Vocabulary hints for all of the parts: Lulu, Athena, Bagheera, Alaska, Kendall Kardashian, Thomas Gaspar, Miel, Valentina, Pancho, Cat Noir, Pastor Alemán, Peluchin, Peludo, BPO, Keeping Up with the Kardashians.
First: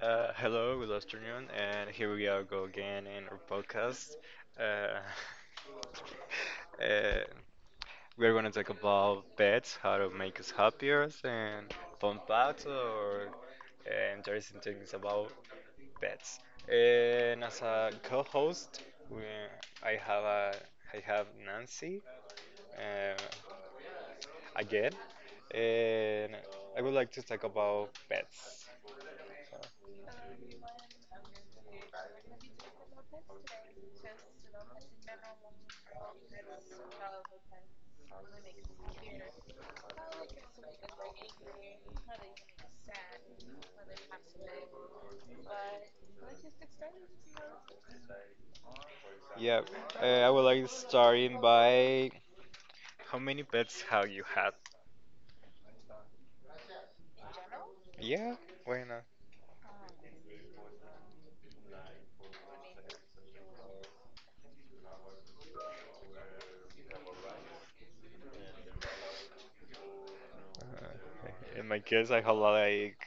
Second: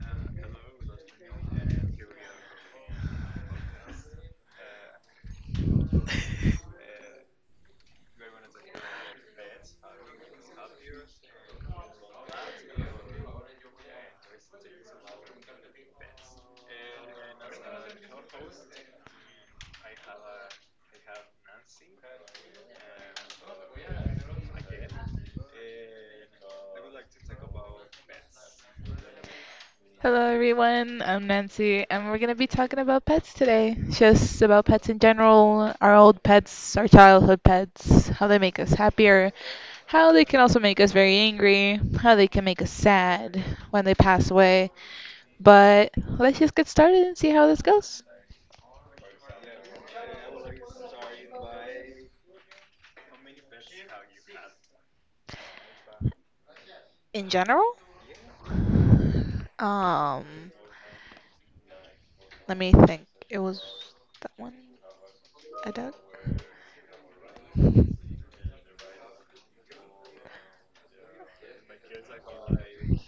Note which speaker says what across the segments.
Speaker 1: Hello, good afternoon, and here we are go again in our podcast. Uh, uh, we're going to talk about pets, how to make us happier, and fun facts or interesting things about pets. And as a co-host, we, I have a, I have Nancy uh, again, and I would like to talk about pets.
Speaker 2: Hello everyone, I'm Nancy, and we're going to be talking about pets today. Just about pets in general, our old pets, our childhood pets, how they make us happier, how they can also make us very angry, how they can make us sad when they pass away. But let's just get started and see how this goes.
Speaker 1: Yeah, I would like starting by how many pets have you had?
Speaker 2: In general,
Speaker 1: Yeah, why not?
Speaker 2: um, let me think. It was that one, a duck,
Speaker 1: In my case, I have like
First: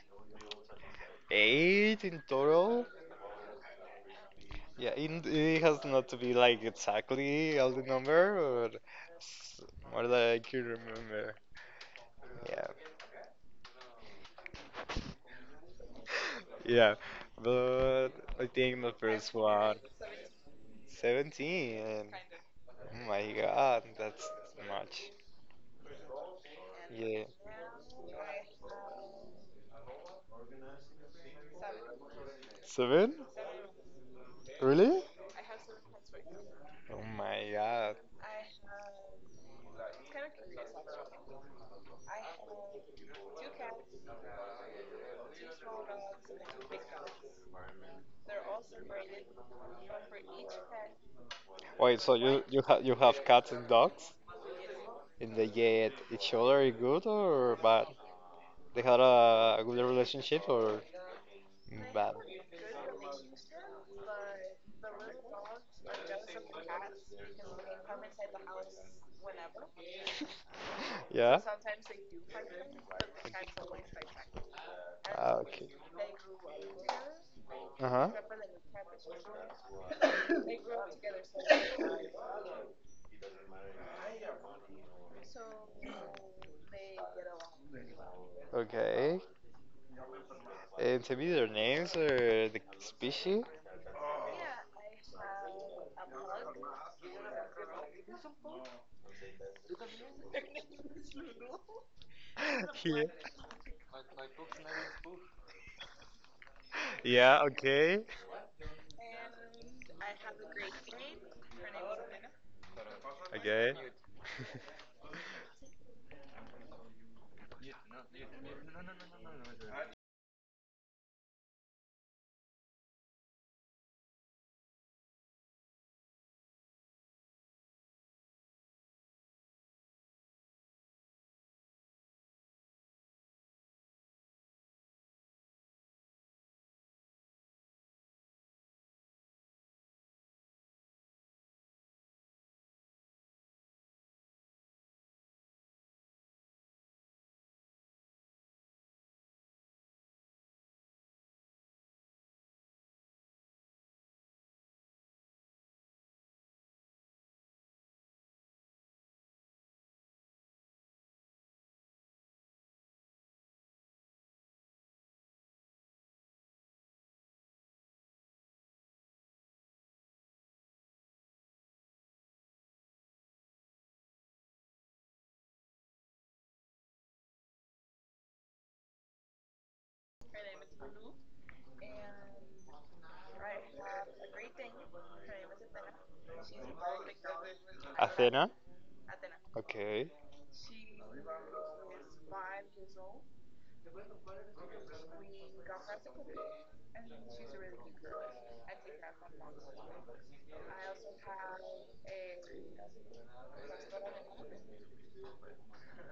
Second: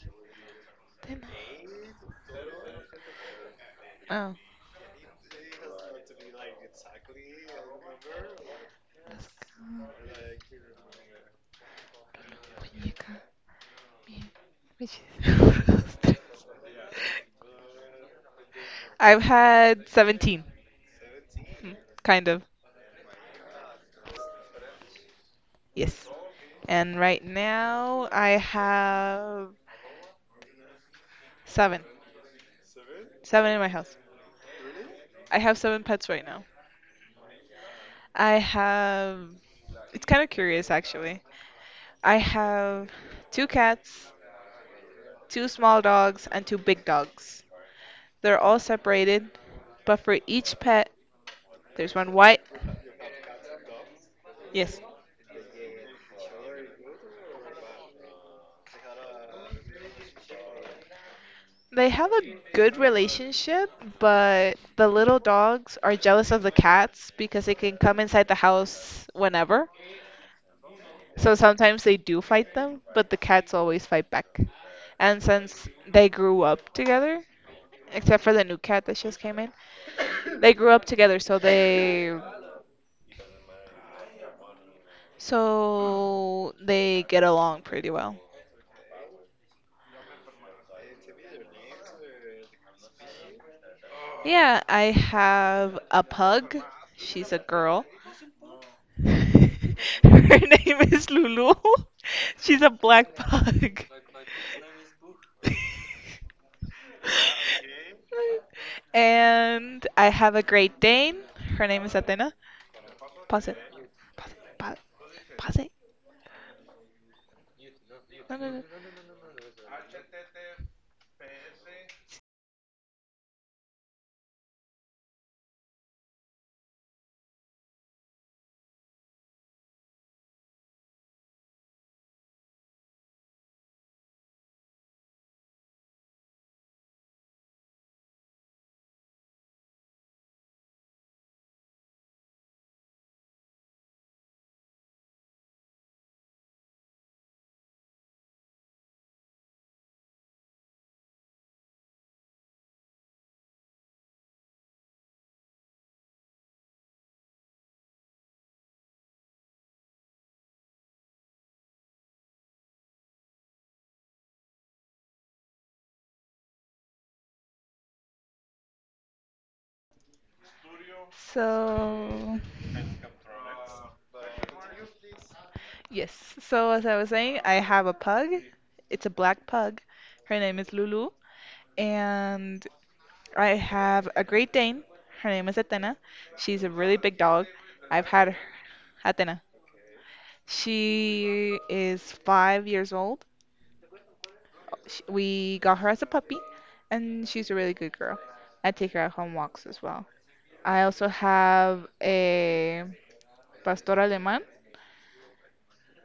Speaker 2: didn't I?
Speaker 1: eight in total.
Speaker 2: Oh,
Speaker 1: Yeah. It has not to be like exactly all the number, but s-
Speaker 2: las
Speaker 1: more that I can remember. Yeah,
Speaker 2: muñeca, mi- which
Speaker 1: Yeah, but I think the
Speaker 2: I've
Speaker 1: first one,
Speaker 2: had 17, mm,
Speaker 1: 17.
Speaker 2: kind
Speaker 1: Oh
Speaker 2: of,
Speaker 1: my God, that's much.
Speaker 2: yes. And
Speaker 1: Yeah.
Speaker 2: right now I have seven,
Speaker 1: Seven?
Speaker 2: seven in my house.
Speaker 1: Really?
Speaker 2: I have seven pets right now.
Speaker 1: Oh my God.
Speaker 2: I have, it's kind of curious actually. I have two cats, two small dogs, and two big dogs. They're all separated, but for each pet, there's
Speaker 1: Wait,
Speaker 2: one
Speaker 1: so
Speaker 2: white,
Speaker 1: you have cats and dogs?
Speaker 2: yes,
Speaker 1: Did they get each other good or bad? They had a good relationship or
Speaker 2: they have
Speaker 1: bad?
Speaker 2: a good relationship, but the little dogs are jealous of the cats because they can come inside the house whenever. So
Speaker 1: Yeah?
Speaker 2: sometimes they do fight them, but the cats always fight back. And
Speaker 1: Ah,
Speaker 2: since
Speaker 1: okay.
Speaker 2: they grew up together,
Speaker 1: Uh huh.
Speaker 2: except for the new cat that just came in, they grew up together, so they get along pretty well.
Speaker 1: Okay. And tell me their names or the species?
Speaker 2: Yeah, I have a pug. She's a girl. Her name is Lulu. She's a
Speaker 1: Yeah.
Speaker 2: black pug.
Speaker 1: Yeah, okay.
Speaker 2: And I have a Great Dane. Her name is Athena. Pause it.
Speaker 1: Okay.
Speaker 2: Pa- pause it. No, no, no. So, yes. So, as I was saying, I have a pug. It's a black pug. Her name is Lulu. And I have a Great Dane. Her name is Athena. She's a really big dog. I've had her,
Speaker 1: Athena?
Speaker 2: Athena.
Speaker 1: Okay.
Speaker 2: She is 5 years old. Sh we got her as a puppy, and she's a really good girl. I take her out on walks as well. I also have a pastor alemán.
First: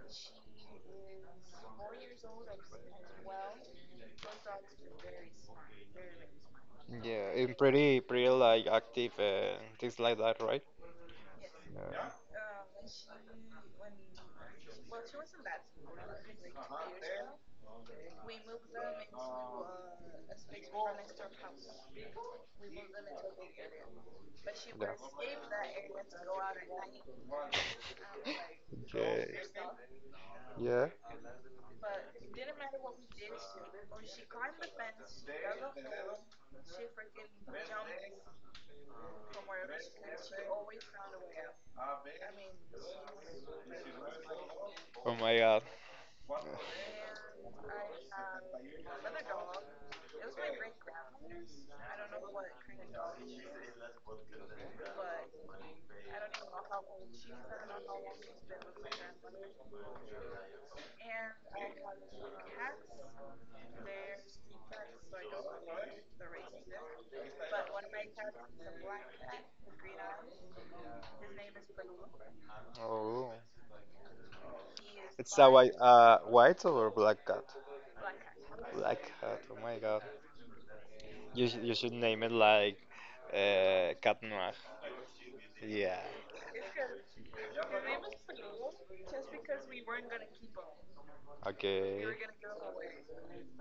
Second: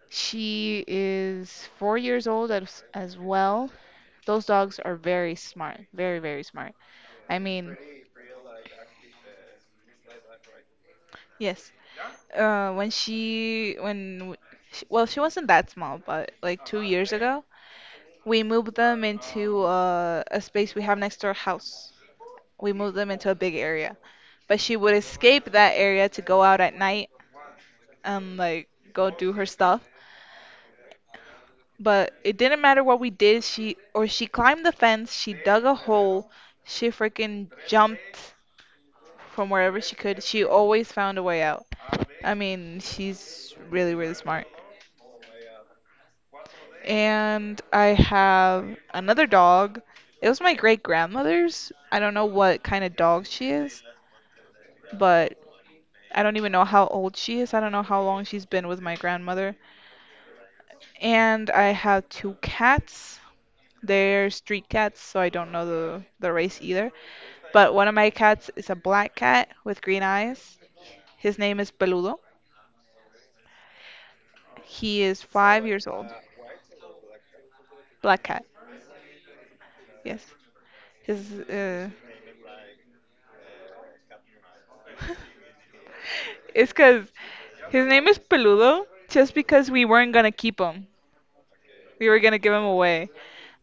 Speaker 2: She is 4 years old as well. Those dogs are very smart, very, very smart.
Speaker 1: Yeah,
Speaker 2: I
Speaker 1: and
Speaker 2: mean,
Speaker 1: pretty like active and things like that, right?
Speaker 2: yes.
Speaker 1: Yeah.
Speaker 2: When she, when, w- she, well, she wasn't that small, but like 2 years ago, we moved them into a space we have next to our house. We moved them into a big area. But she would escape that area to go out at night and like go do
Speaker 1: Okay.
Speaker 2: her stuff.
Speaker 1: Yeah.
Speaker 2: But it didn't matter what we did, she climbed the fence, she dug a hole, she freaking jumped from wherever she could. She always found a way out. I mean, she's really, really smart.
Speaker 1: Oh my God.
Speaker 2: And I have another dog. It was my great grandmother's. I don't know what kind of dog she is, but I don't even know how old she is. I don't know how long she's been with my grandmother. And I have two cats. They're street cats, so I don't know the race either. But one of my cats is a black cat with green eyes. His name is Peludo.
Speaker 1: Oh.
Speaker 2: He is
Speaker 1: It's a
Speaker 2: five years old.
Speaker 1: white or black cat?
Speaker 2: Black cat,
Speaker 1: Black cat. Oh my God.
Speaker 2: yes. His
Speaker 1: You should name it like Cat Noir. Yeah.
Speaker 2: it's because his name is Peludo just because we weren't gonna keep him.
Speaker 1: Okay.
Speaker 2: We were gonna give him away.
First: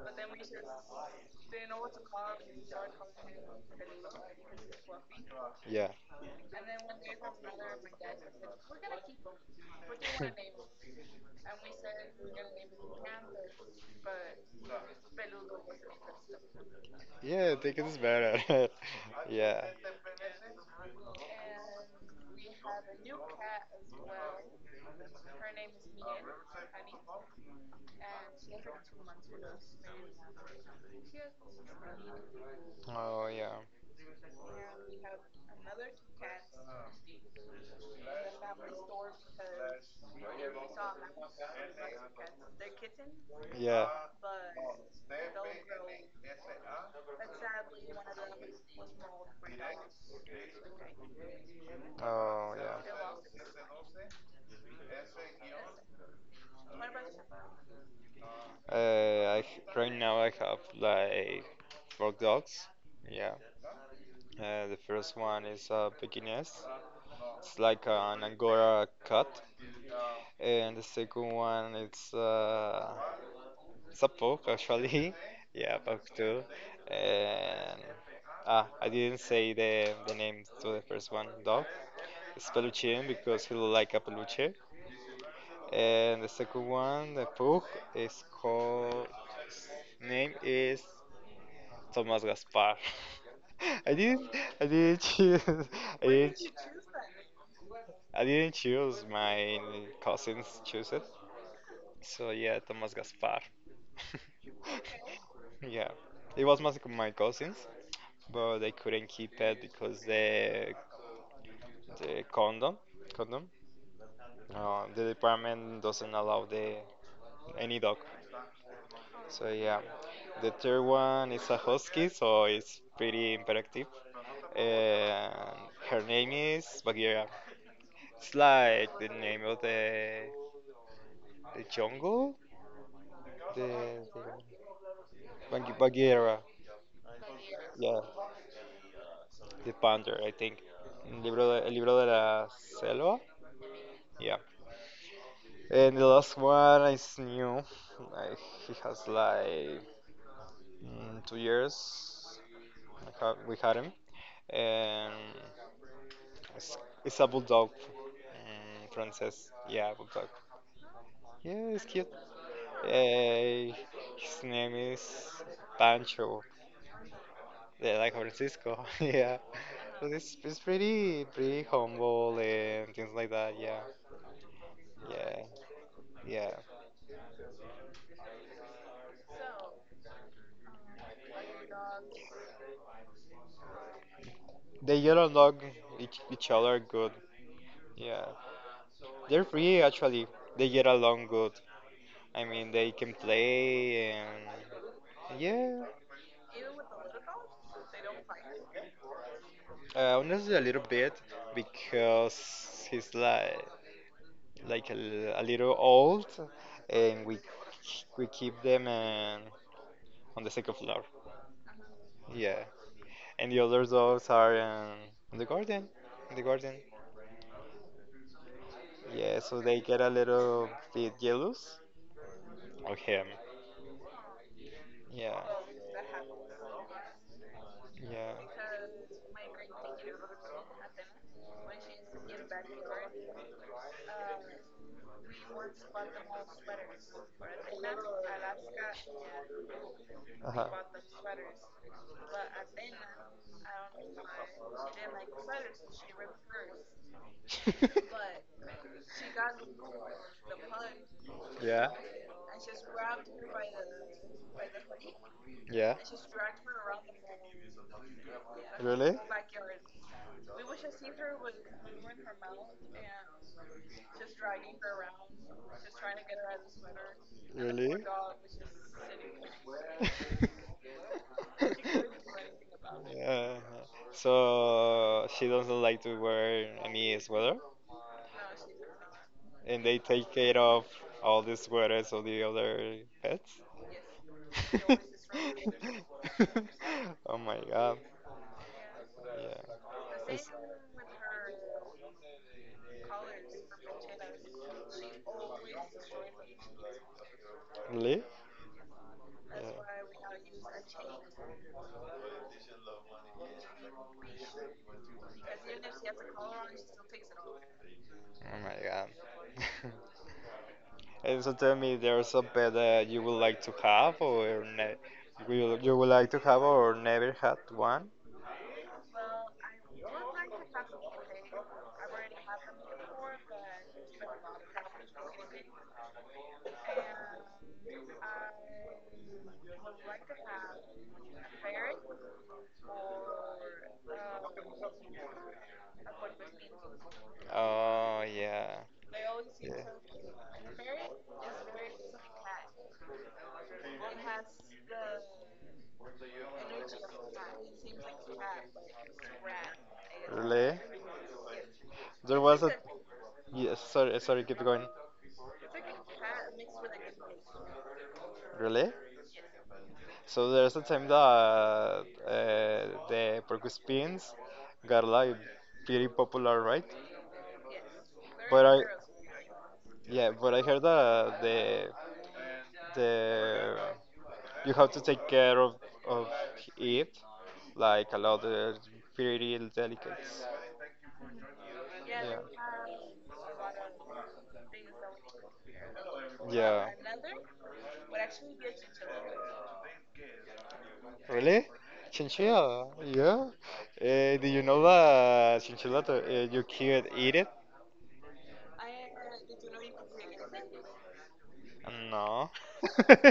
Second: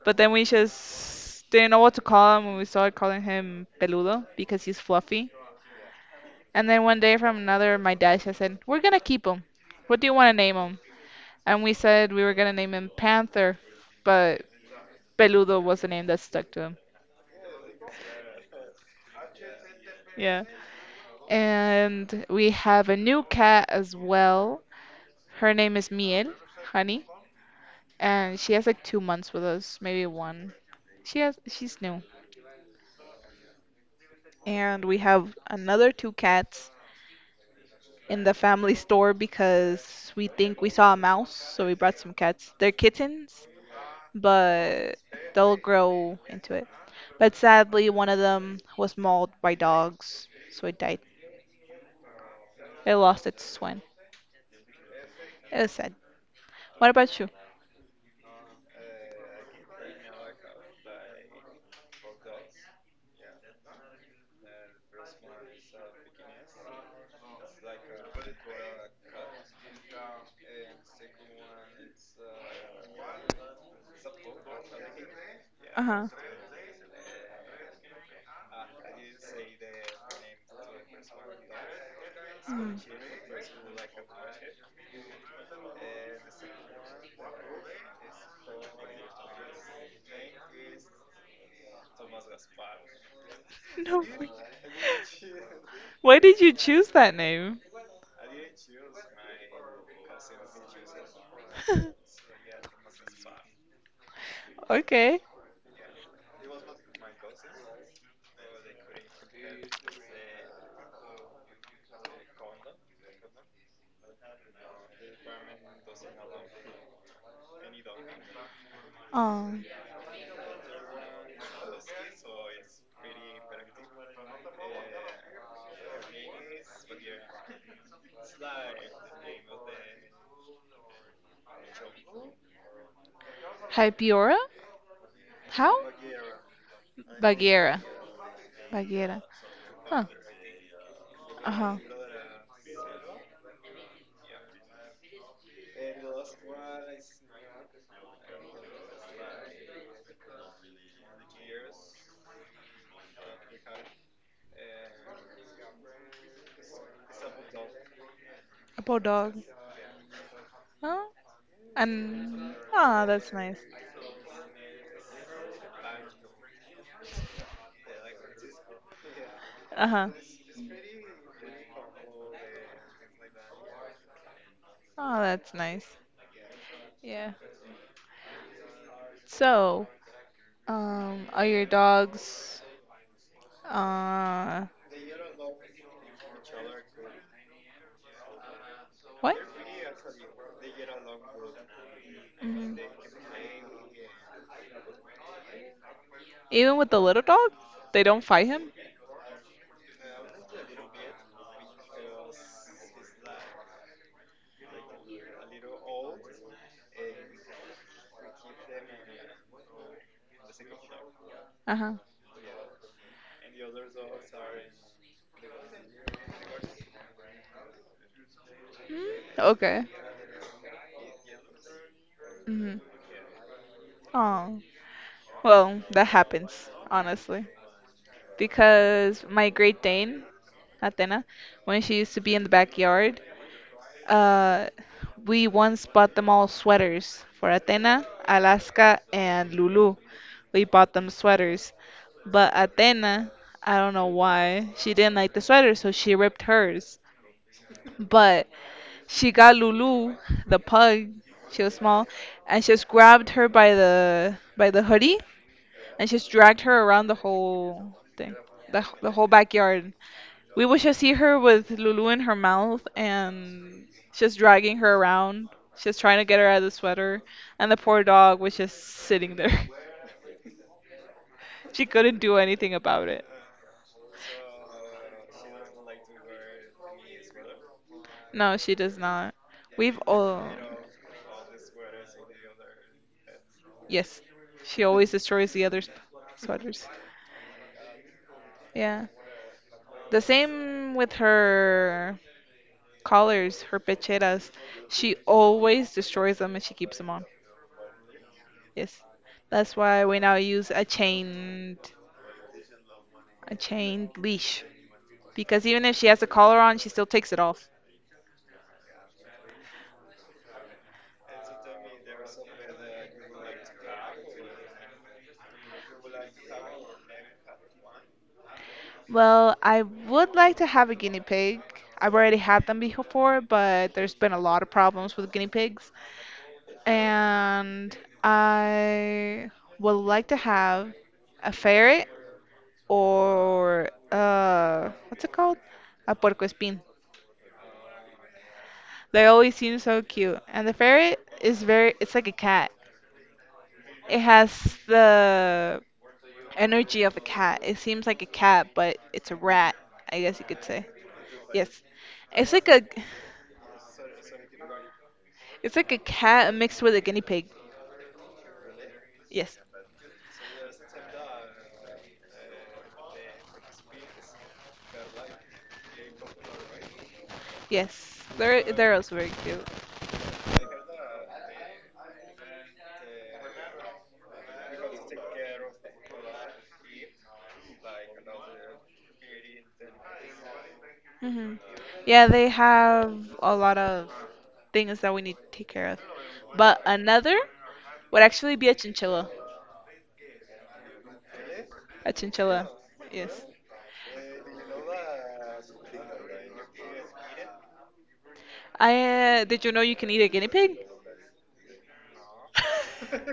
Speaker 2: But then we just didn't know what to call him, and we started calling him Peludo because he's fluffy.
Speaker 1: Yeah.
Speaker 2: And then one day from another, my dad just said, "We're gonna keep him. What do you want to name him?" And we said we were gonna name him Panther, but Peludo was the name that stuck to him.
Speaker 1: Yeah, I think it's better. Yeah.
Speaker 2: Yeah. And we have a new cat as well. Her name is Miel, honey, and she has like 2 months with us, maybe one. She's new.
Speaker 1: Oh yeah.
Speaker 2: And we have another two cats in the family store because we think we saw a mouse, so we brought some cats. They're kittens,
Speaker 1: Yeah.
Speaker 2: but they'll grow into it. But sadly, one of them was mauled by dogs, so it died.
Speaker 1: Oh
Speaker 2: It lost its twin.
Speaker 1: yeah.
Speaker 2: It was sad. What about you?
Speaker 1: Right now I have like four dogs. Yeah. The first one is a Pekingese. It's like an Angora cat, and the second one it's a pug actually. Yeah,
Speaker 2: Uh
Speaker 1: pug
Speaker 2: huh.
Speaker 1: too. And I didn't say the name to the first one dog. It's
Speaker 2: Mm.
Speaker 1: Peluchin because he look like a peluche. And the second one, the pug, is called name is Thomas Gaspar. I
Speaker 2: No way.
Speaker 1: didn't, I didn't choose. I
Speaker 2: Why did
Speaker 1: didn't,
Speaker 2: you choose that name?
Speaker 1: I didn't choose. My cousins choose it. So yeah, Thomas Gaspar.
Speaker 2: Okay.
Speaker 1: Yeah, it was my cousins, but they couldn't keep it because the condom. The department doesn't allow the any dog. So
Speaker 2: Um,
Speaker 1: yeah, the third one is a husky, so it's pretty imperative. And her name is Bagheera. It's like the name of the jungle, the, the
Speaker 2: Hypeora? How?
Speaker 1: Bagheera,
Speaker 2: Bagheera.
Speaker 1: yeah,
Speaker 2: Bagheera.
Speaker 1: the
Speaker 2: Huh.
Speaker 1: panther, I think.
Speaker 2: Uh-huh.
Speaker 1: El libro de la selva, yeah. And the last one is new. Like, he has like 2 years. We had him, and it's, it's a bulldog,
Speaker 2: A poor dog.
Speaker 1: princess. Yeah, bulldog.
Speaker 2: Huh?
Speaker 1: Yeah, it's cute.
Speaker 2: And ah, that's nice.
Speaker 1: Uh, his name is Pancho, yeah, like Francisco. Yeah,
Speaker 2: Uh-huh.
Speaker 1: but it's pretty humble and things like that. Yeah,
Speaker 2: Oh,
Speaker 1: yeah,
Speaker 2: that's nice.
Speaker 1: yeah.
Speaker 2: Yeah. So, are your dogs uh
Speaker 1: They get along each other good. Yeah,
Speaker 2: what?
Speaker 1: they're free actually. They get along good. I
Speaker 2: Hmm.
Speaker 1: mean, they can play and yeah.
Speaker 2: Even with the little dog, they don't fight him.
Speaker 1: Honestly, a little bit because he's like a little old, and we keep them on the second floor.
Speaker 2: Uh huh.
Speaker 1: Yeah, and the other dogs are in the garden. In the garden.
Speaker 2: Mm,
Speaker 1: Yeah, so
Speaker 2: okay.
Speaker 1: they get a little bit jealous
Speaker 2: Mhm.
Speaker 1: of him.
Speaker 2: Oh.
Speaker 1: Yeah,
Speaker 2: Well, that happens honestly
Speaker 1: yeah.
Speaker 2: because my Great Dane, Athena, when she used to be in the backyard, uh, we once bought them all sweaters for Athena, Alaska, and Lulu. We
Speaker 1: Uh-huh.
Speaker 2: bought them sweaters, but Athena, I don't know why, she didn't like the sweater, so she ripped hers. But she got Lulu, the pug. She was
Speaker 1: Yeah,
Speaker 2: small, and she just grabbed her by the hoodie,
Speaker 1: yeah.
Speaker 2: and she just dragged her around the whole thing, the
Speaker 1: Really?
Speaker 2: whole backyard. We would just see her with Lulu in her mouth, and just dragging her around. She's trying to get her out of the sweater, and the
Speaker 1: Really?
Speaker 2: poor dog was just sitting there. She couldn't do anything about it.
Speaker 1: Yeah. So she doesn't like to wear any sweater,
Speaker 2: No, she does not.
Speaker 1: and
Speaker 2: We've
Speaker 1: they take
Speaker 2: all
Speaker 1: care of all the sweaters of the other pets.
Speaker 2: yes, she always destroys the other sweaters.
Speaker 1: Oh my God.
Speaker 2: Yeah. The
Speaker 1: Yeah. It's-
Speaker 2: same with her collars, her pecheras. She always destroys them and she keeps them on.
Speaker 1: Really?
Speaker 2: Yes. That's why we now use
Speaker 1: Yeah.
Speaker 2: a chained leash. Because even if she has a collar on, she still takes it off.
Speaker 1: Oh my God. And so tell me, there's a pet that you would like to have or ne will you would like to have or never had one?
Speaker 2: Well, I would like to have a guinea pig. I've already had them before, but there's been a lot of problems with guinea pigs. And I would like to have a ferret or what's it called? A puerco espin.
Speaker 1: Oh yeah.
Speaker 2: They always
Speaker 1: Yeah.
Speaker 2: seem so cute. And the ferret is very, it's like a cat. It has the energy of a cat. It seems like a cat, but it's a rat, I guess you could
Speaker 1: Really?
Speaker 2: say. Yes.
Speaker 1: There
Speaker 2: It's
Speaker 1: was
Speaker 2: like
Speaker 1: a Yes, sorry, keep going.
Speaker 2: it's like a cat mixed with a guinea pig.
Speaker 1: Really?
Speaker 2: Yes.
Speaker 1: So there's a time that the porcupines got like pretty popular, right?
Speaker 2: Yes.
Speaker 1: But I,
Speaker 2: They're also very cute.
Speaker 1: yeah, but I heard that the you have to take care of it like a lot of pretty delicates.
Speaker 2: Hmm. Yeah,
Speaker 1: Yeah.
Speaker 2: they have a lot of things that we need to take care of. But
Speaker 1: Yeah.
Speaker 2: another would actually be a chinchilla.
Speaker 1: Really?
Speaker 2: A chinchilla.
Speaker 1: Chinchilla?
Speaker 2: Yes.
Speaker 1: Yeah. Do you know that chinchilla you can't eat it?
Speaker 2: I did you know you can eat a guinea pig?
Speaker 1: No.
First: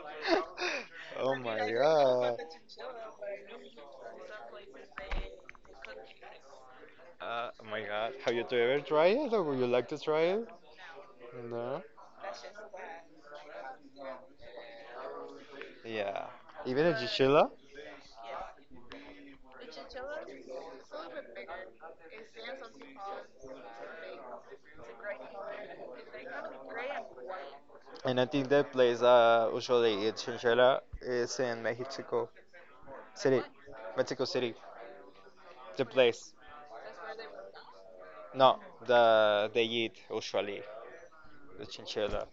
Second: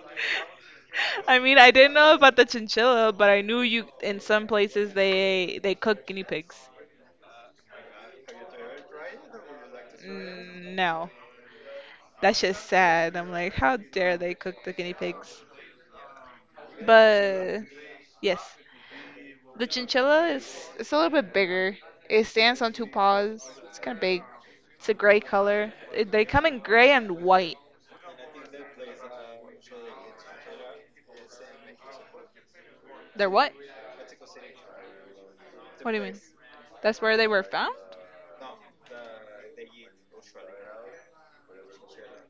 Speaker 1: Oh
Speaker 2: I mean,
Speaker 1: my
Speaker 2: I didn't know
Speaker 1: God.
Speaker 2: about the chinchilla, but I knew you in some places they cook guinea pigs.
Speaker 1: Oh my God. Have you two ever tried it or would you like to try it?
Speaker 2: Mm, no,
Speaker 1: No.
Speaker 2: that's just sad. I'm like, how dare they cook the guinea pigs?
Speaker 1: Yeah. Even a chinchilla?
Speaker 2: But yes, the chinchilla is it's a little bit bigger. It stands on two paws. It's kind of big. It's a gray color. It, they come in gray and white.
Speaker 1: And I think that place usually it's chinchilla is in Mexico
Speaker 2: They're
Speaker 1: City.
Speaker 2: what?
Speaker 1: Mexico City. The
Speaker 2: What do you mean?
Speaker 1: place.
Speaker 2: That's where they were found?
Speaker 1: No, they eat usually the chinchilla.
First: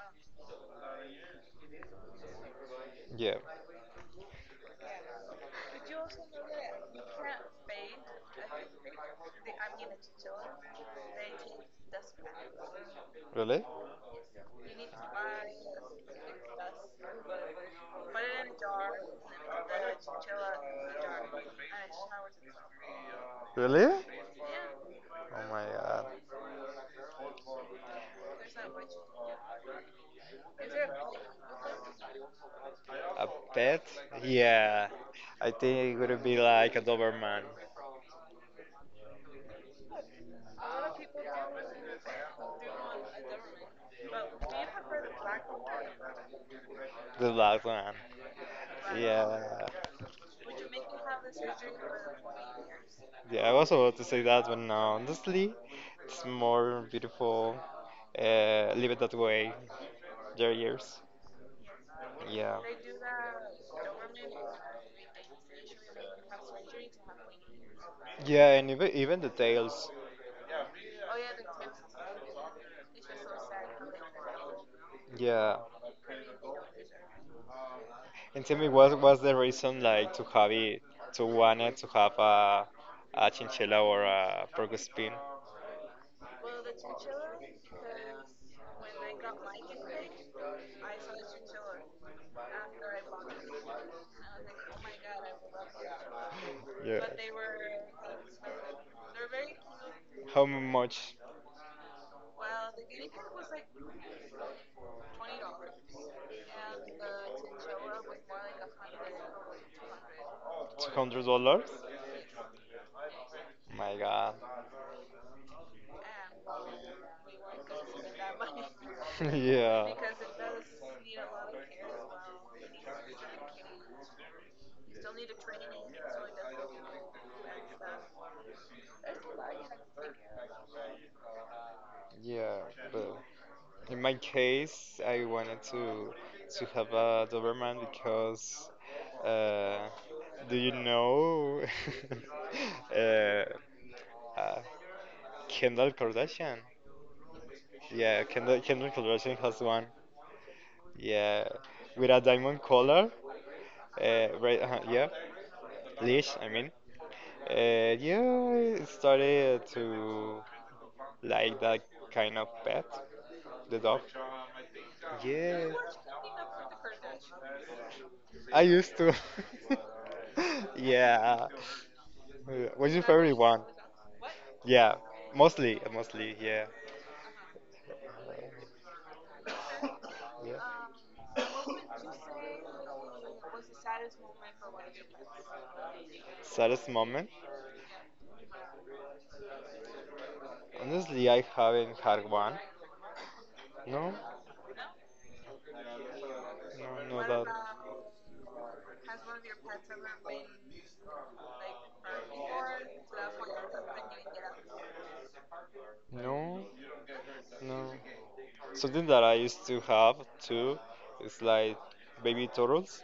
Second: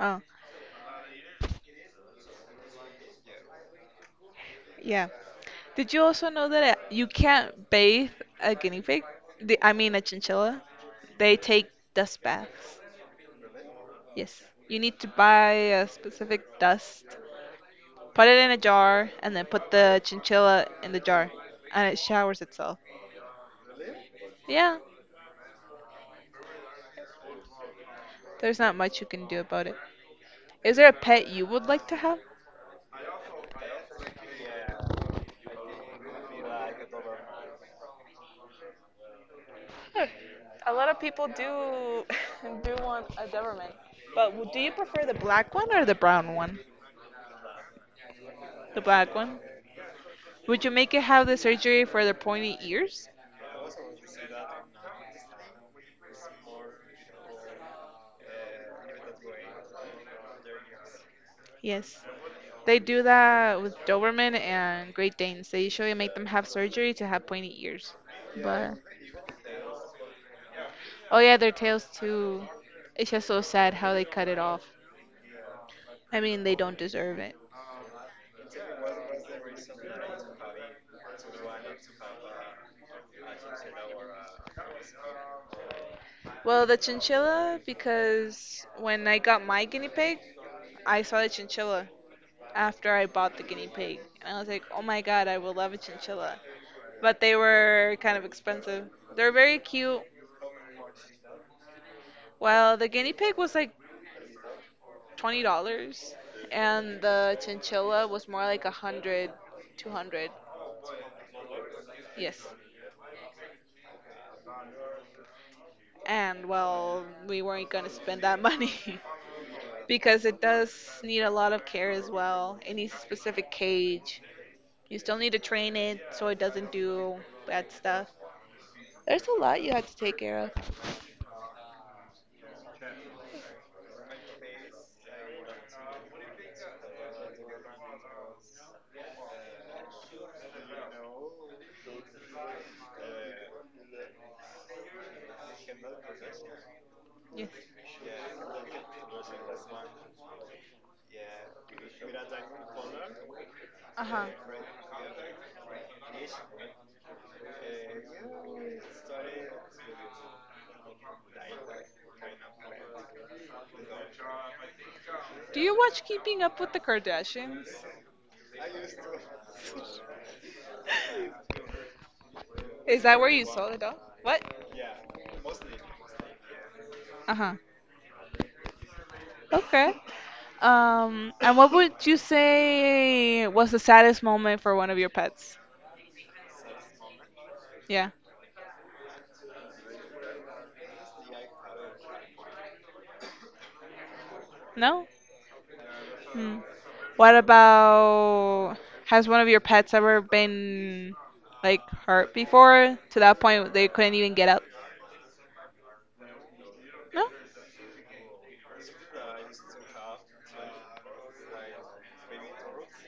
Speaker 2: Oh,
Speaker 1: Yeah.
Speaker 2: yeah. Did you also know that you can't bathe a guinea pig? I mean, a chinchilla. They take dust baths.
Speaker 1: Really?
Speaker 2: Yes. You need to buy a specific dust, put it in a jar, and then put the chinchilla in the jar, and it showers itself.
Speaker 1: Really?
Speaker 2: Yeah,
Speaker 1: Oh my God.
Speaker 2: there's not much you can do about it. Is there a pet you would like to have?
Speaker 1: A pet? Yeah. I think it would be like a Doberman.
Speaker 2: Hmm. A lot of people do do want a Doberman, but do you prefer the black one or the brown one?
Speaker 1: The last one.
Speaker 2: The black
Speaker 1: Yeah.
Speaker 2: one. Would you make it have the surgery for the pointy ears?
Speaker 1: Yeah, I was about to say that, but no, honestly, it's more beautiful. Leave it that way. Their ears.
Speaker 2: Yes.
Speaker 1: Yeah.
Speaker 2: They do that with Doberman and Great Danes. They usually make them have surgery to have pointy ears.
Speaker 1: Yeah, and
Speaker 2: But
Speaker 1: even the tails.
Speaker 2: oh yeah, their tails too. It's just so sad how they cut it off.
Speaker 1: Yeah.
Speaker 2: I mean, they don't deserve it.
Speaker 1: And tell me, what was the reason like to have it, to wanted to have a chinchilla or a porcupine?
Speaker 2: Well, the chinchilla because when I got my guinea pig, I saw the chinchilla after I bought the guinea pig. And I was like, oh my god, I will love a chinchilla.
Speaker 1: Yeah.
Speaker 2: But they were kind of expensive. They're very cute.
Speaker 1: How much?
Speaker 2: Well, the guinea pig was like $20, and the chinchilla was more like a hundred, 200.
Speaker 1: $200?
Speaker 2: Yes.
Speaker 1: My God.
Speaker 2: And well, we weren't gonna spend that money
Speaker 1: Yeah.
Speaker 2: because it does need a lot of care as well. It needs a specific cage. You still need to train it so it doesn't do bad stuff. There's a lot you had to take care of.
Speaker 1: Yeah, but in my case, I wanted to have a Doberman because, uh, do you know, uh, uh, Kendall Kardashian?
Speaker 2: Yes.
Speaker 1: Yeah, Kendall Kardashian has one. Yeah, with a diamond collar.
Speaker 2: Uh huh.
Speaker 1: Right. Yeah, leash. I mean. Yeah, I started to like that kind of pet. The dog?
Speaker 2: Do
Speaker 1: Yeah.
Speaker 2: you watch Keeping Up with the Kardashians?
Speaker 1: I used to. Yeah. What's
Speaker 2: Is
Speaker 1: your
Speaker 2: that where
Speaker 1: favorite
Speaker 2: you
Speaker 1: one?
Speaker 2: saw it all? What?
Speaker 1: Yeah. Mostly. Mostly. Yeah.
Speaker 2: Uh huh. Okay.
Speaker 1: Yeah.
Speaker 2: And what would you say was the saddest moment for one of your pets?
Speaker 1: Saddest moment?
Speaker 2: Yeah.
Speaker 1: Honestly, I haven't had one. No.
Speaker 2: No? Hmm.
Speaker 1: No. No.
Speaker 2: What
Speaker 1: That.
Speaker 2: about has one of your pets ever been like hurt before to that point they couldn't even get up?
Speaker 1: No.
Speaker 2: No?
Speaker 1: No. Something that I used to have too is like baby turtles.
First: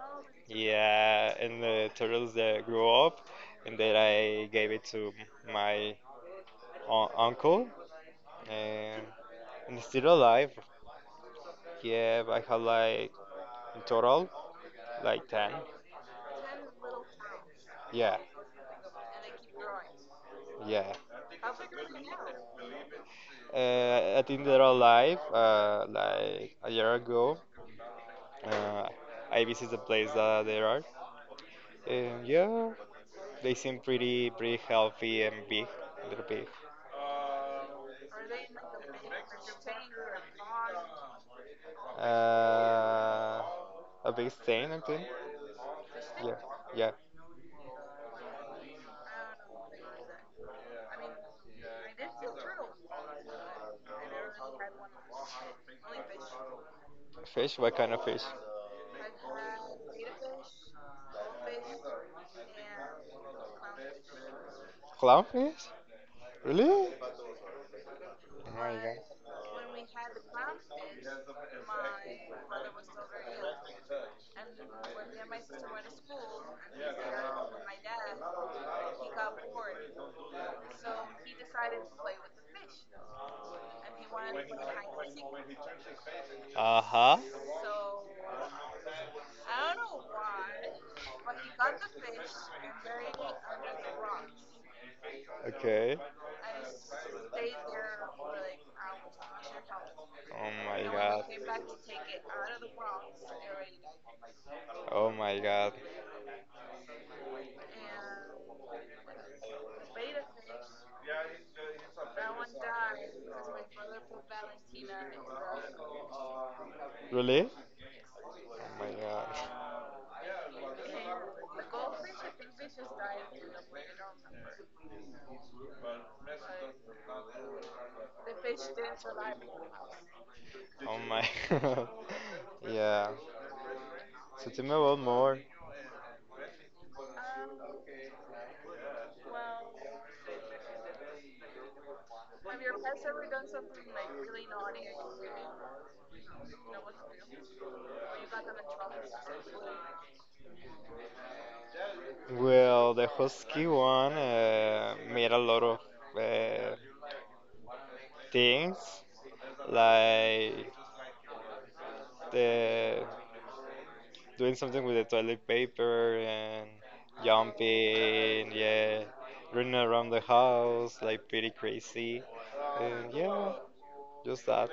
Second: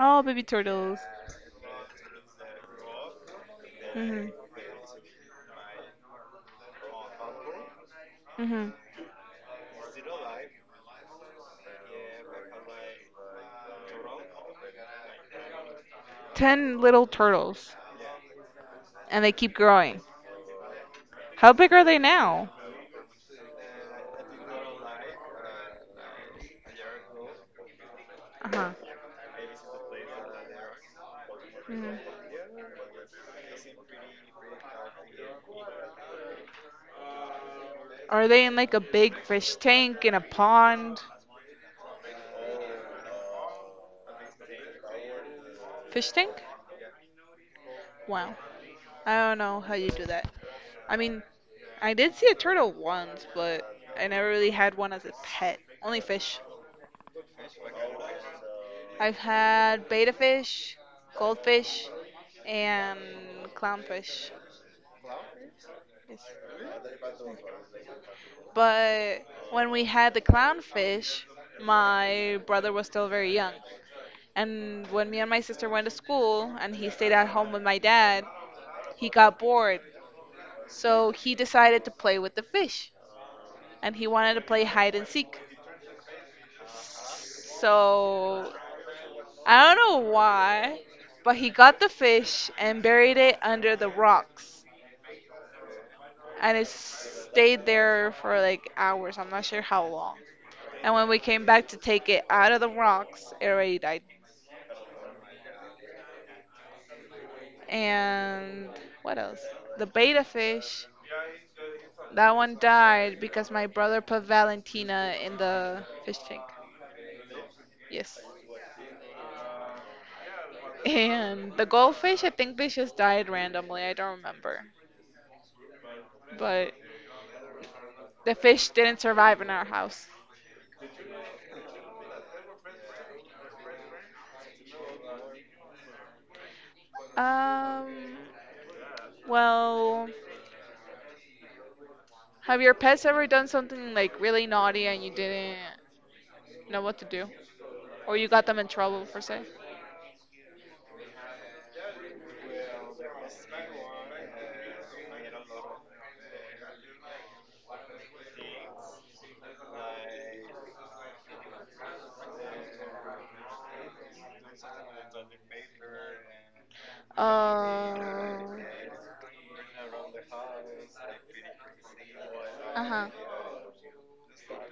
Speaker 2: Oh, baby turtles.
Speaker 1: Yeah, and the turtles that grew up, and then
Speaker 2: Mhm.
Speaker 1: I gave it to my uncle,
Speaker 2: Mhm.
Speaker 1: and, it's still alive. Yeah, I have like in total like 10.
Speaker 2: 10 little turtles
Speaker 1: Yeah,
Speaker 2: and they keep growing.
Speaker 1: yeah.
Speaker 2: How big are they now?
Speaker 1: I think they're alive. Like a year ago,
Speaker 2: Uh-huh.
Speaker 1: uh, I visited the place that they are,
Speaker 2: Mhm.
Speaker 1: and yeah, they seem pretty healthy and big. They're big.
Speaker 2: Are they in like a big fish tank in a pond?
Speaker 1: Uh, a big stain, I think.
Speaker 2: Fish tank?
Speaker 1: Yeah, yeah.
Speaker 2: Wow. I don't know how you do that. I mean, I did see a turtle once, but I never really had one as a pet. Only fish.
Speaker 1: Fish? What kind of fish?
Speaker 2: I've had betta fish, goldfish, and clownfish.
Speaker 1: Clownfish?
Speaker 2: Yes.
Speaker 1: Really? Oh my God.
Speaker 2: But when we had the clownfish, my brother was still very young. And when me and my sister went to school and he stayed at home with my dad, he got bored. So he decided to play with the fish. And he wanted to play hide and seek.
Speaker 1: Uh huh.
Speaker 2: So I don't know why, but he got the fish and buried it under the rocks.
Speaker 1: Okay.
Speaker 2: And it stayed there for like hours. I'm not sure how long.
Speaker 1: Oh my
Speaker 2: And when we
Speaker 1: God.
Speaker 2: came back to take it out of the rocks, it already died.
Speaker 1: Oh my God.
Speaker 2: And what else? The betta fish. That one died because my brother put Valentina in the fish tank.
Speaker 1: Really?
Speaker 2: Yes.
Speaker 1: Oh my God!
Speaker 2: And the goldfish, I think they just died randomly. I don't remember. But the fish didn't survive in our house.
Speaker 1: Oh my God. Yeah. So tell me about more.
Speaker 2: Um, well, have your pets ever done something like really naughty and you didn't know what to do? Or you got them in trouble, per se?
Speaker 1: Well, the Husky one made a lot of uh, things, like the doing something with the toilet paper and jumping,
Speaker 2: Oh.
Speaker 1: yeah, running around the house like pretty crazy,
Speaker 2: Uh huh.
Speaker 1: and yeah, just that.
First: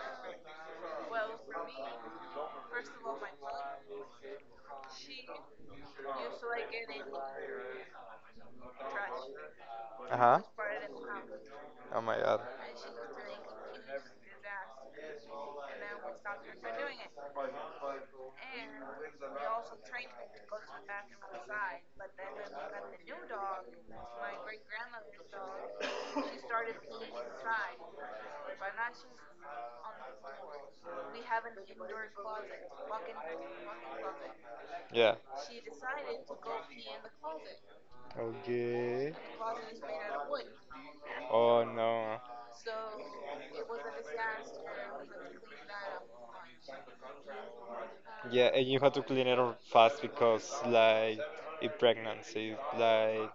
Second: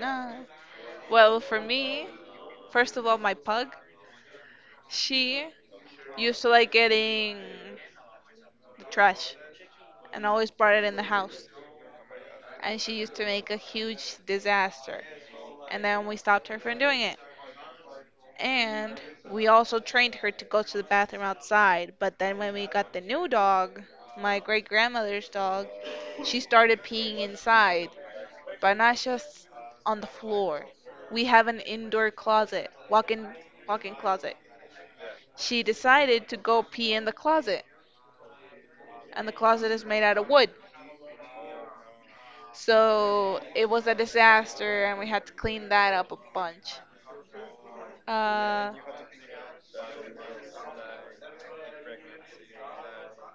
Speaker 2: No. Well, for me, first of all, my pug, she used to like getting the trash
Speaker 1: Uh
Speaker 2: and
Speaker 1: huh.
Speaker 2: always brought it in the house.
Speaker 1: Oh my God.
Speaker 2: And she used to make a huge disaster. And then we stopped her from doing it. And we also trained her to go to the bathroom outside. But then when we got the new dog, my great grandmother's dog, she started peeing inside, but not just on the floor. We have an indoor closet, walk-in closet.
Speaker 1: Yeah.
Speaker 2: She decided to go pee in the closet,
Speaker 1: Okay.
Speaker 2: and the closet is made out of wood.
Speaker 1: Oh no.
Speaker 2: So it was a disaster, and we had to clean that up a bunch.
Speaker 1: Yeah, and
Speaker 2: Uh,
Speaker 1: you have to clean it up fast because like it pregnant, it like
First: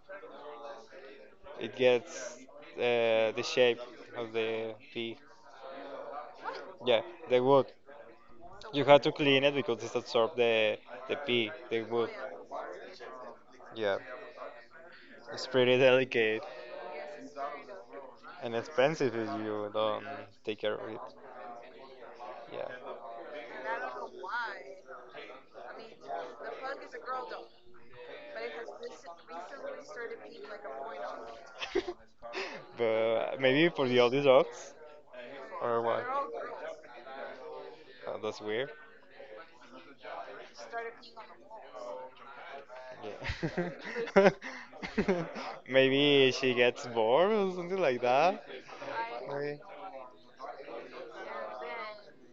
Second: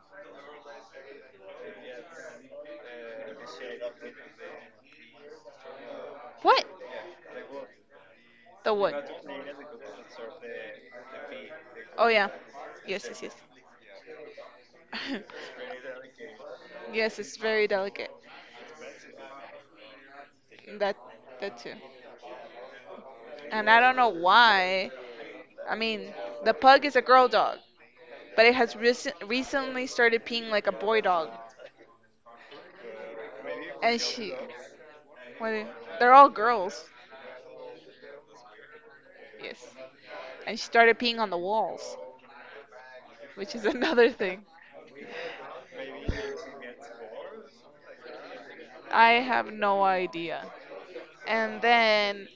Speaker 1: it gets the shape of the pea.
Speaker 2: what?
Speaker 1: Yeah, the wood.
Speaker 2: The
Speaker 1: You
Speaker 2: what?
Speaker 1: have to clean it because it absorbs the pee, the
Speaker 2: Oh
Speaker 1: wood.
Speaker 2: yeah. Yes, yes,
Speaker 1: Yeah,
Speaker 2: yes.
Speaker 1: it's pretty delicate
Speaker 2: Yes, it's very delicate.
Speaker 1: and expensive if you don't take care of
Speaker 2: That,
Speaker 1: it.
Speaker 2: that too.
Speaker 1: Yeah.
Speaker 2: And I don't know why. I mean, the pug is a girl dog, but it has recently started peeing like a boy dog.
Speaker 1: But maybe for
Speaker 2: And
Speaker 1: the older
Speaker 2: she,
Speaker 1: dogs
Speaker 2: well,
Speaker 1: or what?
Speaker 2: they're all girls.
Speaker 1: Oh, that's weird.
Speaker 2: Yes. And she started peeing on the walls, which is another
Speaker 1: Yeah.
Speaker 2: thing.
Speaker 1: Maybe she gets bored or something like that.
Speaker 2: I have
Speaker 1: Maybe.
Speaker 2: no idea. And then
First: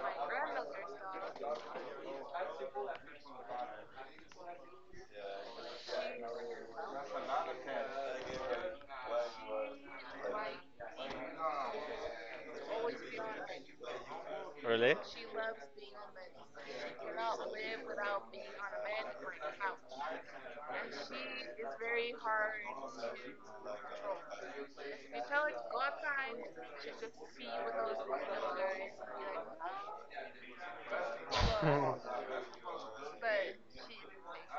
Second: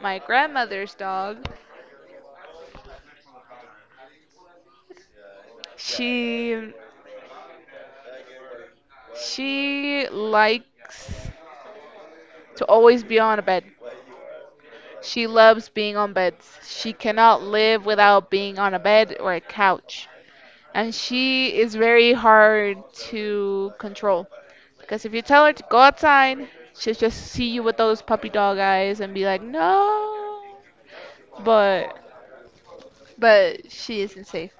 Speaker 2: my grandmother's dog, she she likes to always be on a bed.
Speaker 1: Really?
Speaker 2: She loves being on beds. She cannot live without being on a bed or a couch. And she is very hard to control. Because if you tell her to go outside, she'll just see you with those puppy dog eyes and be like, no. But but she isn't safe.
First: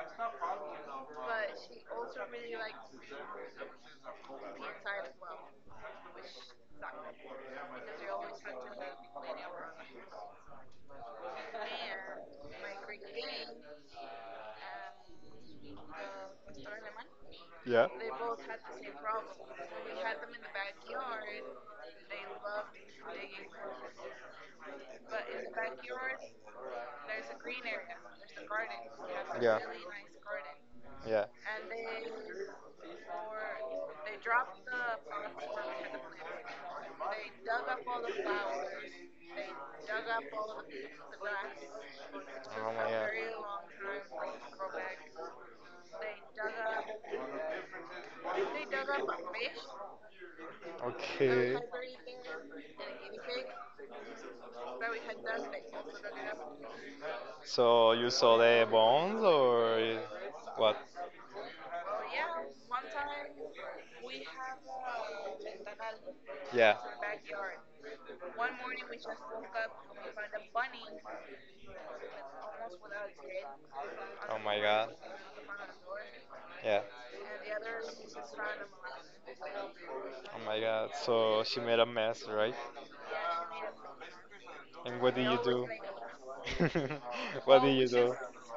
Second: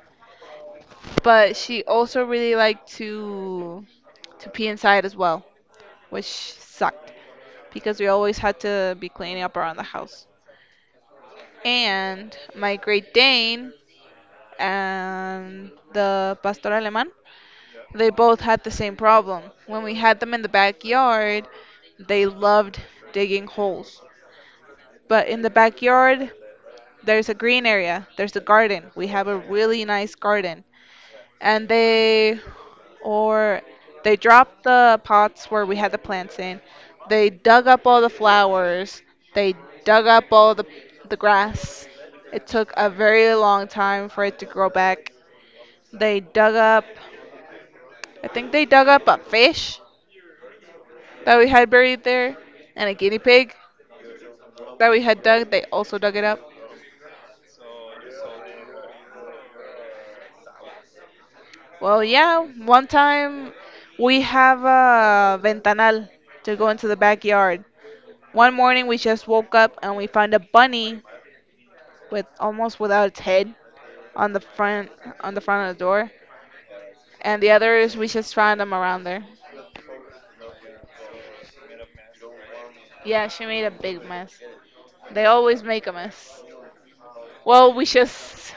Speaker 2: But she also really liked to pee inside as well, which sucked because we always had to be cleaning up around the house. And my Great Dane and the Pastor Alemán,
Speaker 1: Yeah.
Speaker 2: they both had the same problem. When we had them in the backyard, they loved digging holes. But in the backyard, there's a green area, there's a garden. We have a really nice garden.
Speaker 1: Yeah.
Speaker 2: And they or they dropped the pots where we had the
Speaker 1: Yeah.
Speaker 2: plants in. They dug up all the
Speaker 1: Oh
Speaker 2: flowers. They dug up all the grass. It took a
Speaker 1: my
Speaker 2: very
Speaker 1: God.
Speaker 2: long time for it to grow back. They dug up I think they dug up a fish that we
Speaker 1: Okay.
Speaker 2: had buried there and a guinea pig that we had dug. They also dug it up.
Speaker 1: So you saw the bones or what?
Speaker 2: Well, yeah, one time we have a ventanal to go
Speaker 1: Yeah.
Speaker 2: into the backyard. One morning we just woke up and we found a bunny with almost without its head on
Speaker 1: Oh
Speaker 2: the
Speaker 1: my God.
Speaker 2: front on the front of the door.
Speaker 1: Yeah.
Speaker 2: And the others we just found them around there.
Speaker 1: Oh my God. So she made a mess, right?
Speaker 2: Yeah, she made a big mess.
Speaker 1: And what did
Speaker 2: They
Speaker 1: you
Speaker 2: always
Speaker 1: do?
Speaker 2: make a mess.
Speaker 1: What
Speaker 2: Well,
Speaker 1: did
Speaker 2: we
Speaker 1: you do?
Speaker 2: just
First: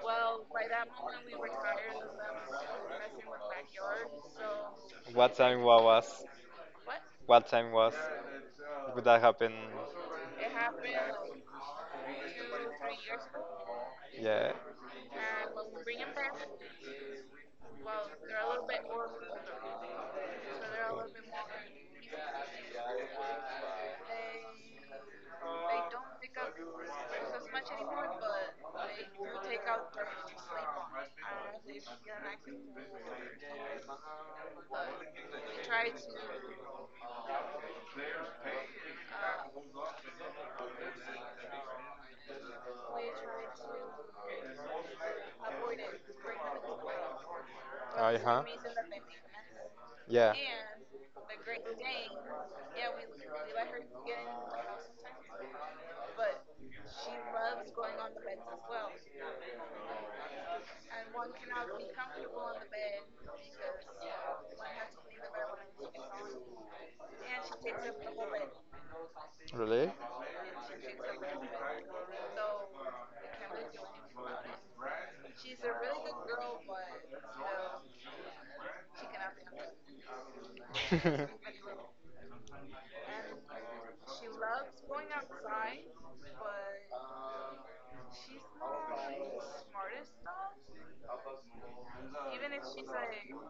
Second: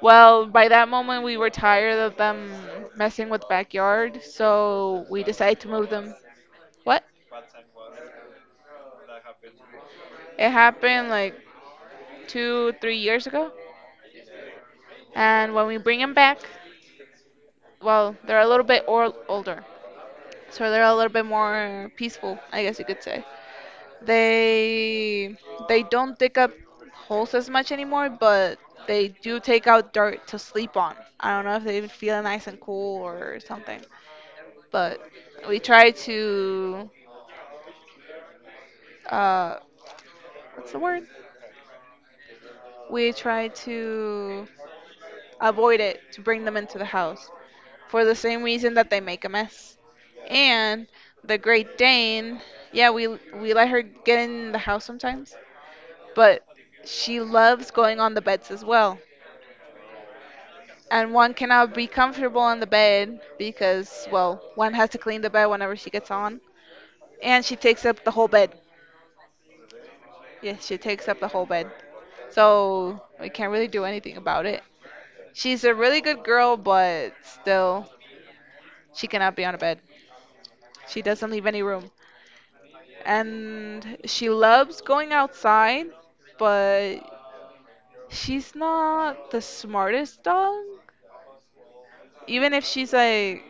Speaker 2: well, by that moment we were tired of them messing with the backyard, so we
Speaker 1: What
Speaker 2: decided
Speaker 1: time
Speaker 2: to
Speaker 1: wa-
Speaker 2: move them.
Speaker 1: was?
Speaker 2: What?
Speaker 1: What time was? Would that happen?
Speaker 2: It happened like two, 3 years ago.
Speaker 1: Yeah.
Speaker 2: And when we bring them back, well, they're a little bit older. So they're a little bit more peaceful, I guess you could say. They they don't dig up holes as much anymore, but they do take out dirt to sleep on. I don't know if they feel nice and cool or something, but we try to uh, what's the word? We try to avoid it to bring them into the house for the
Speaker 1: Uh
Speaker 2: same
Speaker 1: huh.
Speaker 2: reason that they make a mess.
Speaker 1: Yeah.
Speaker 2: And the Great Dane, yeah, we let her get in the house sometimes, but she loves going on the beds as well. And one cannot be comfortable on the bed because, well, one has to clean the bed whenever she gets on. And she takes up the whole bed.
Speaker 1: Really?
Speaker 2: Yes, she takes up the whole bed. So we can't really do anything about it. She's a really good girl, but still, she cannot be on a bed. She doesn't leave any room. And she loves going outside, but she's not the smartest dog. Even if she's like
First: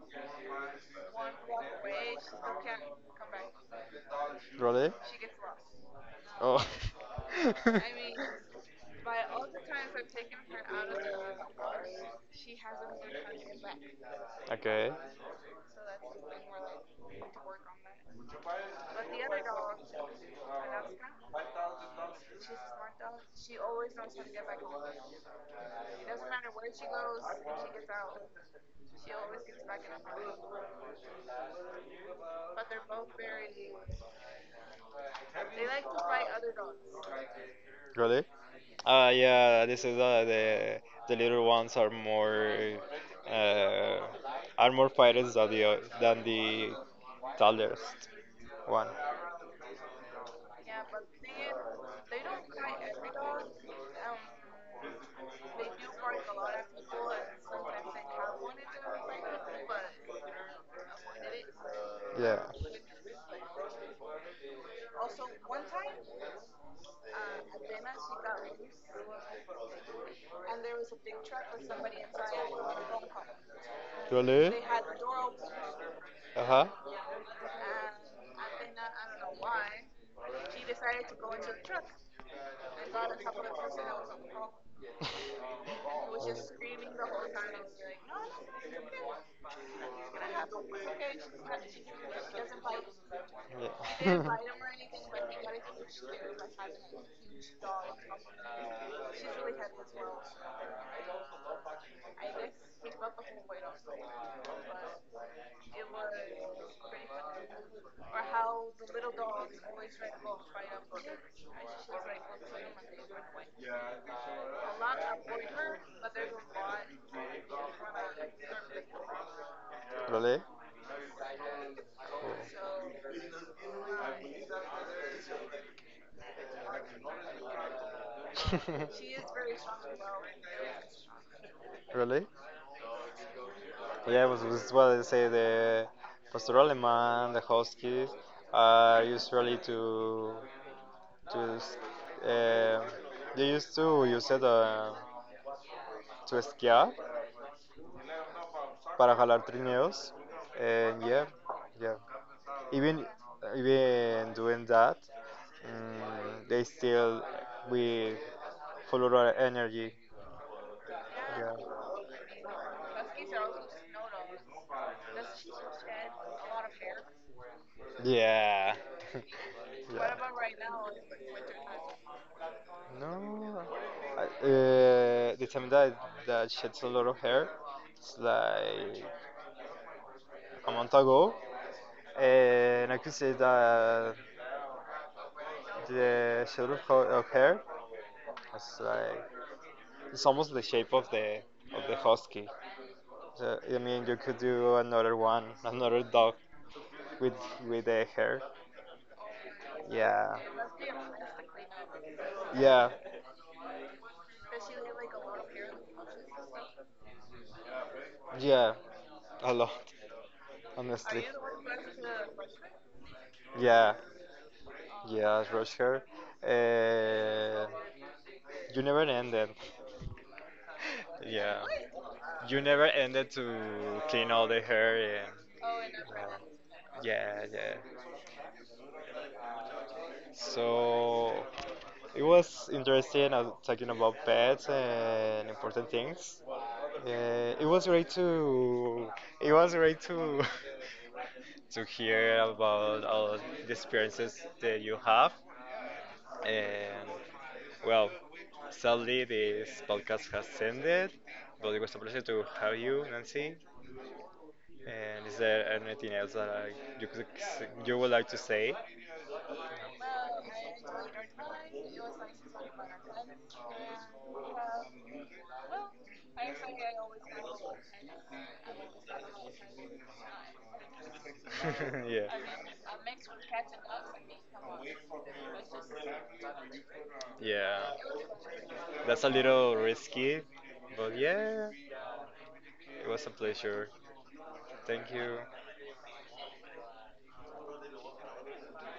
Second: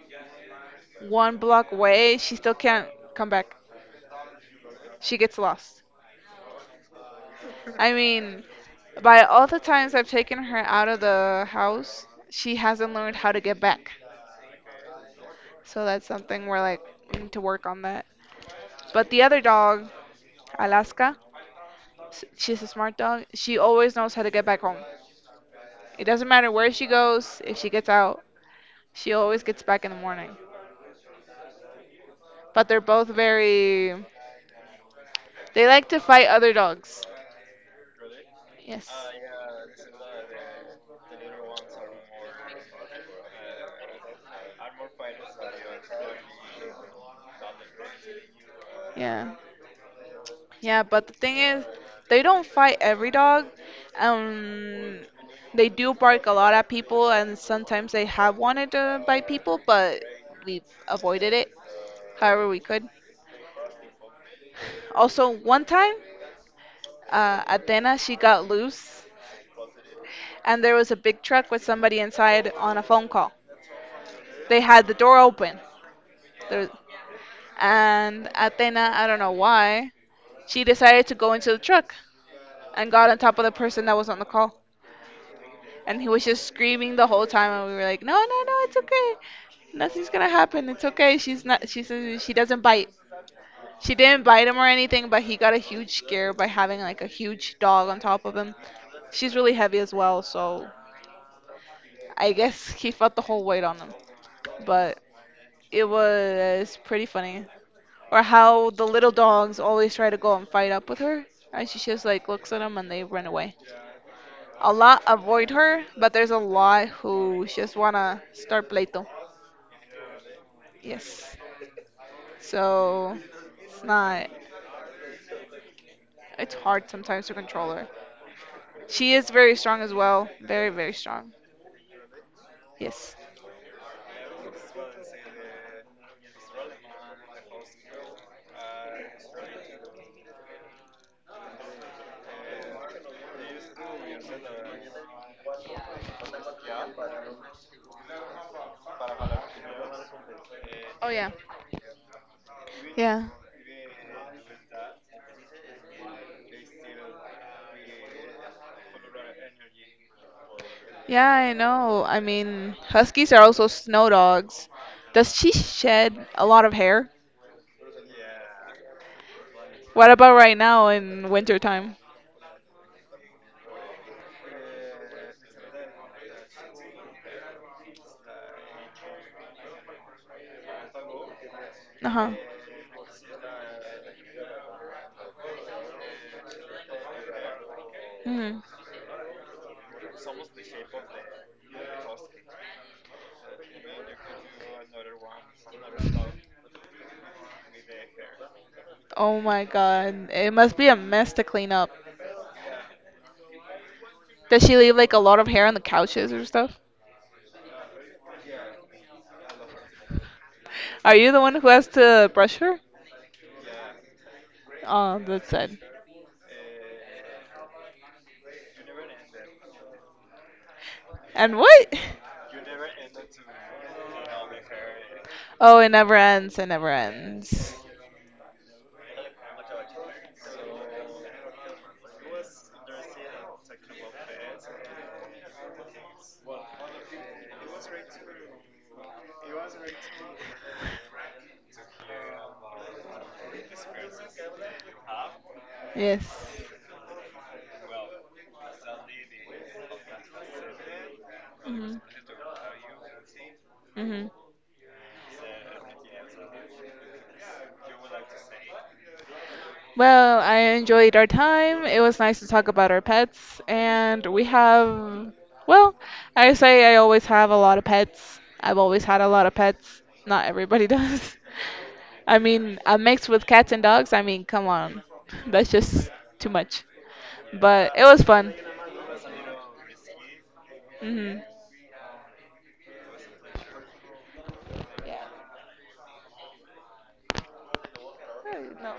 Speaker 2: one block away, she still can't come back.
Speaker 1: Really?
Speaker 2: She gets lost.
Speaker 1: Oh.
Speaker 2: I mean, by all the times I've taken her out of the house, she hasn't learned how to get back.
Speaker 1: Okay.
Speaker 2: So that's something we're like, we need to work on that. But the other dog, Alaska, she's a smart dog. She always knows how to get back home. It doesn't matter where she goes, if she gets out, she always gets back in the morning. But they're both very. They like to fight other dogs.
Speaker 1: Really?
Speaker 2: Yes.
Speaker 1: Yeah, this is the little ones uh, are more pirates than than the tallest one.
Speaker 2: Yeah. Yeah, but the thing is, they don't fight every dog. Um, they do bark a lot at people, and sometimes they have wanted to bite people, but we avoided it
Speaker 1: Yeah.
Speaker 2: however we could. Also, one time, Athena, she got loose, and there was a big truck with somebody inside on a phone call.
Speaker 1: Really?
Speaker 2: They had the door open,
Speaker 1: Uh huh.
Speaker 2: there, and Athena, I don't know why, she decided to go into the truck and got on top of the person that was on the call. And he was just screaming the whole time and we were like no no no it's okay, nothing's gonna happen, it's okay, she's not, she says she doesn't bite. She
Speaker 1: Yeah.
Speaker 2: didn't bite him or anything, but he got a huge scare by having like a huge dog on top of him. She's really heavy as well, so I guess he felt the whole weight on him. But it was pretty funny, or how the little dogs always try to go and fight up with her, and she just like looks at them and they run away. A lot avoid her, but there's a lot who just wanna start pleito.
Speaker 1: Really?
Speaker 2: Yes. So it's not, it's hard sometimes to control her.
Speaker 1: Cool.
Speaker 2: She is very strong as well. Very, very strong.
Speaker 1: Really?
Speaker 2: Yes.
Speaker 1: Yeah, but this is what I say. The Pastor Alemán, the Huskies, are usually to uh, they used to use it to esquiar para jalar trineos, and
Speaker 2: Oh,
Speaker 1: yeah,
Speaker 2: yeah.
Speaker 1: yeah. Even
Speaker 2: Yeah.
Speaker 1: even doing that, they still with full of energy.
Speaker 2: Yeah, I
Speaker 1: Yeah.
Speaker 2: know. I mean, huskies are also snow dogs. Does she shed a lot of hair?
Speaker 1: Yeah.
Speaker 2: What
Speaker 1: Yeah.
Speaker 2: about right now in winter time?
Speaker 1: No, the time that sheds a lot of hair, it's like a month ago,
Speaker 2: Uh-huh.
Speaker 1: and I could say that the shed of hair
Speaker 2: Hmm.
Speaker 1: is like it's almost the shape of the husky. So, I mean, you could do another one, another dog with with the hair.
Speaker 2: Oh my God.
Speaker 1: Yeah,
Speaker 2: It must be a mess to clean up.
Speaker 1: yeah,
Speaker 2: Does she leave like a lot of hair on the couches or stuff?
Speaker 1: yeah, a lot,
Speaker 2: Are
Speaker 1: honestly.
Speaker 2: you the one who has to brush her?
Speaker 1: Yeah.
Speaker 2: Oh,
Speaker 1: Yes,
Speaker 2: that's
Speaker 1: rush
Speaker 2: sad.
Speaker 1: her. And you never ended.
Speaker 2: And
Speaker 1: Yeah.
Speaker 2: what?
Speaker 1: You never ended to clean all the hair and
Speaker 2: Oh, it never ends. It never
Speaker 1: yeah, yeah.
Speaker 2: ends.
Speaker 1: So it was interesting talking about pets and important things. Yeah, it was great to to hear about all the experiences that you have.
Speaker 2: Yes.
Speaker 1: And well, sadly, this podcast has ended, but it was
Speaker 2: Hmm.
Speaker 1: a pleasure to have you, Nancy.
Speaker 2: Hmm.
Speaker 1: And is there anything else that you, could, you would like to say?
Speaker 2: Well, I enjoyed our time. It was nice to talk about our pets, and we have, well, I say I always have a lot of pets. I've always had a lot of pets. Not everybody does.
Speaker 1: Yeah,
Speaker 2: I mean, a mix with cats and dogs. I mean, come on, that's just too much.
Speaker 1: yeah.
Speaker 2: But it was fun.
Speaker 1: That's a little risky, but
Speaker 2: Hmm.
Speaker 1: yeah, it was a pleasure. Thank you.
Speaker 2: No.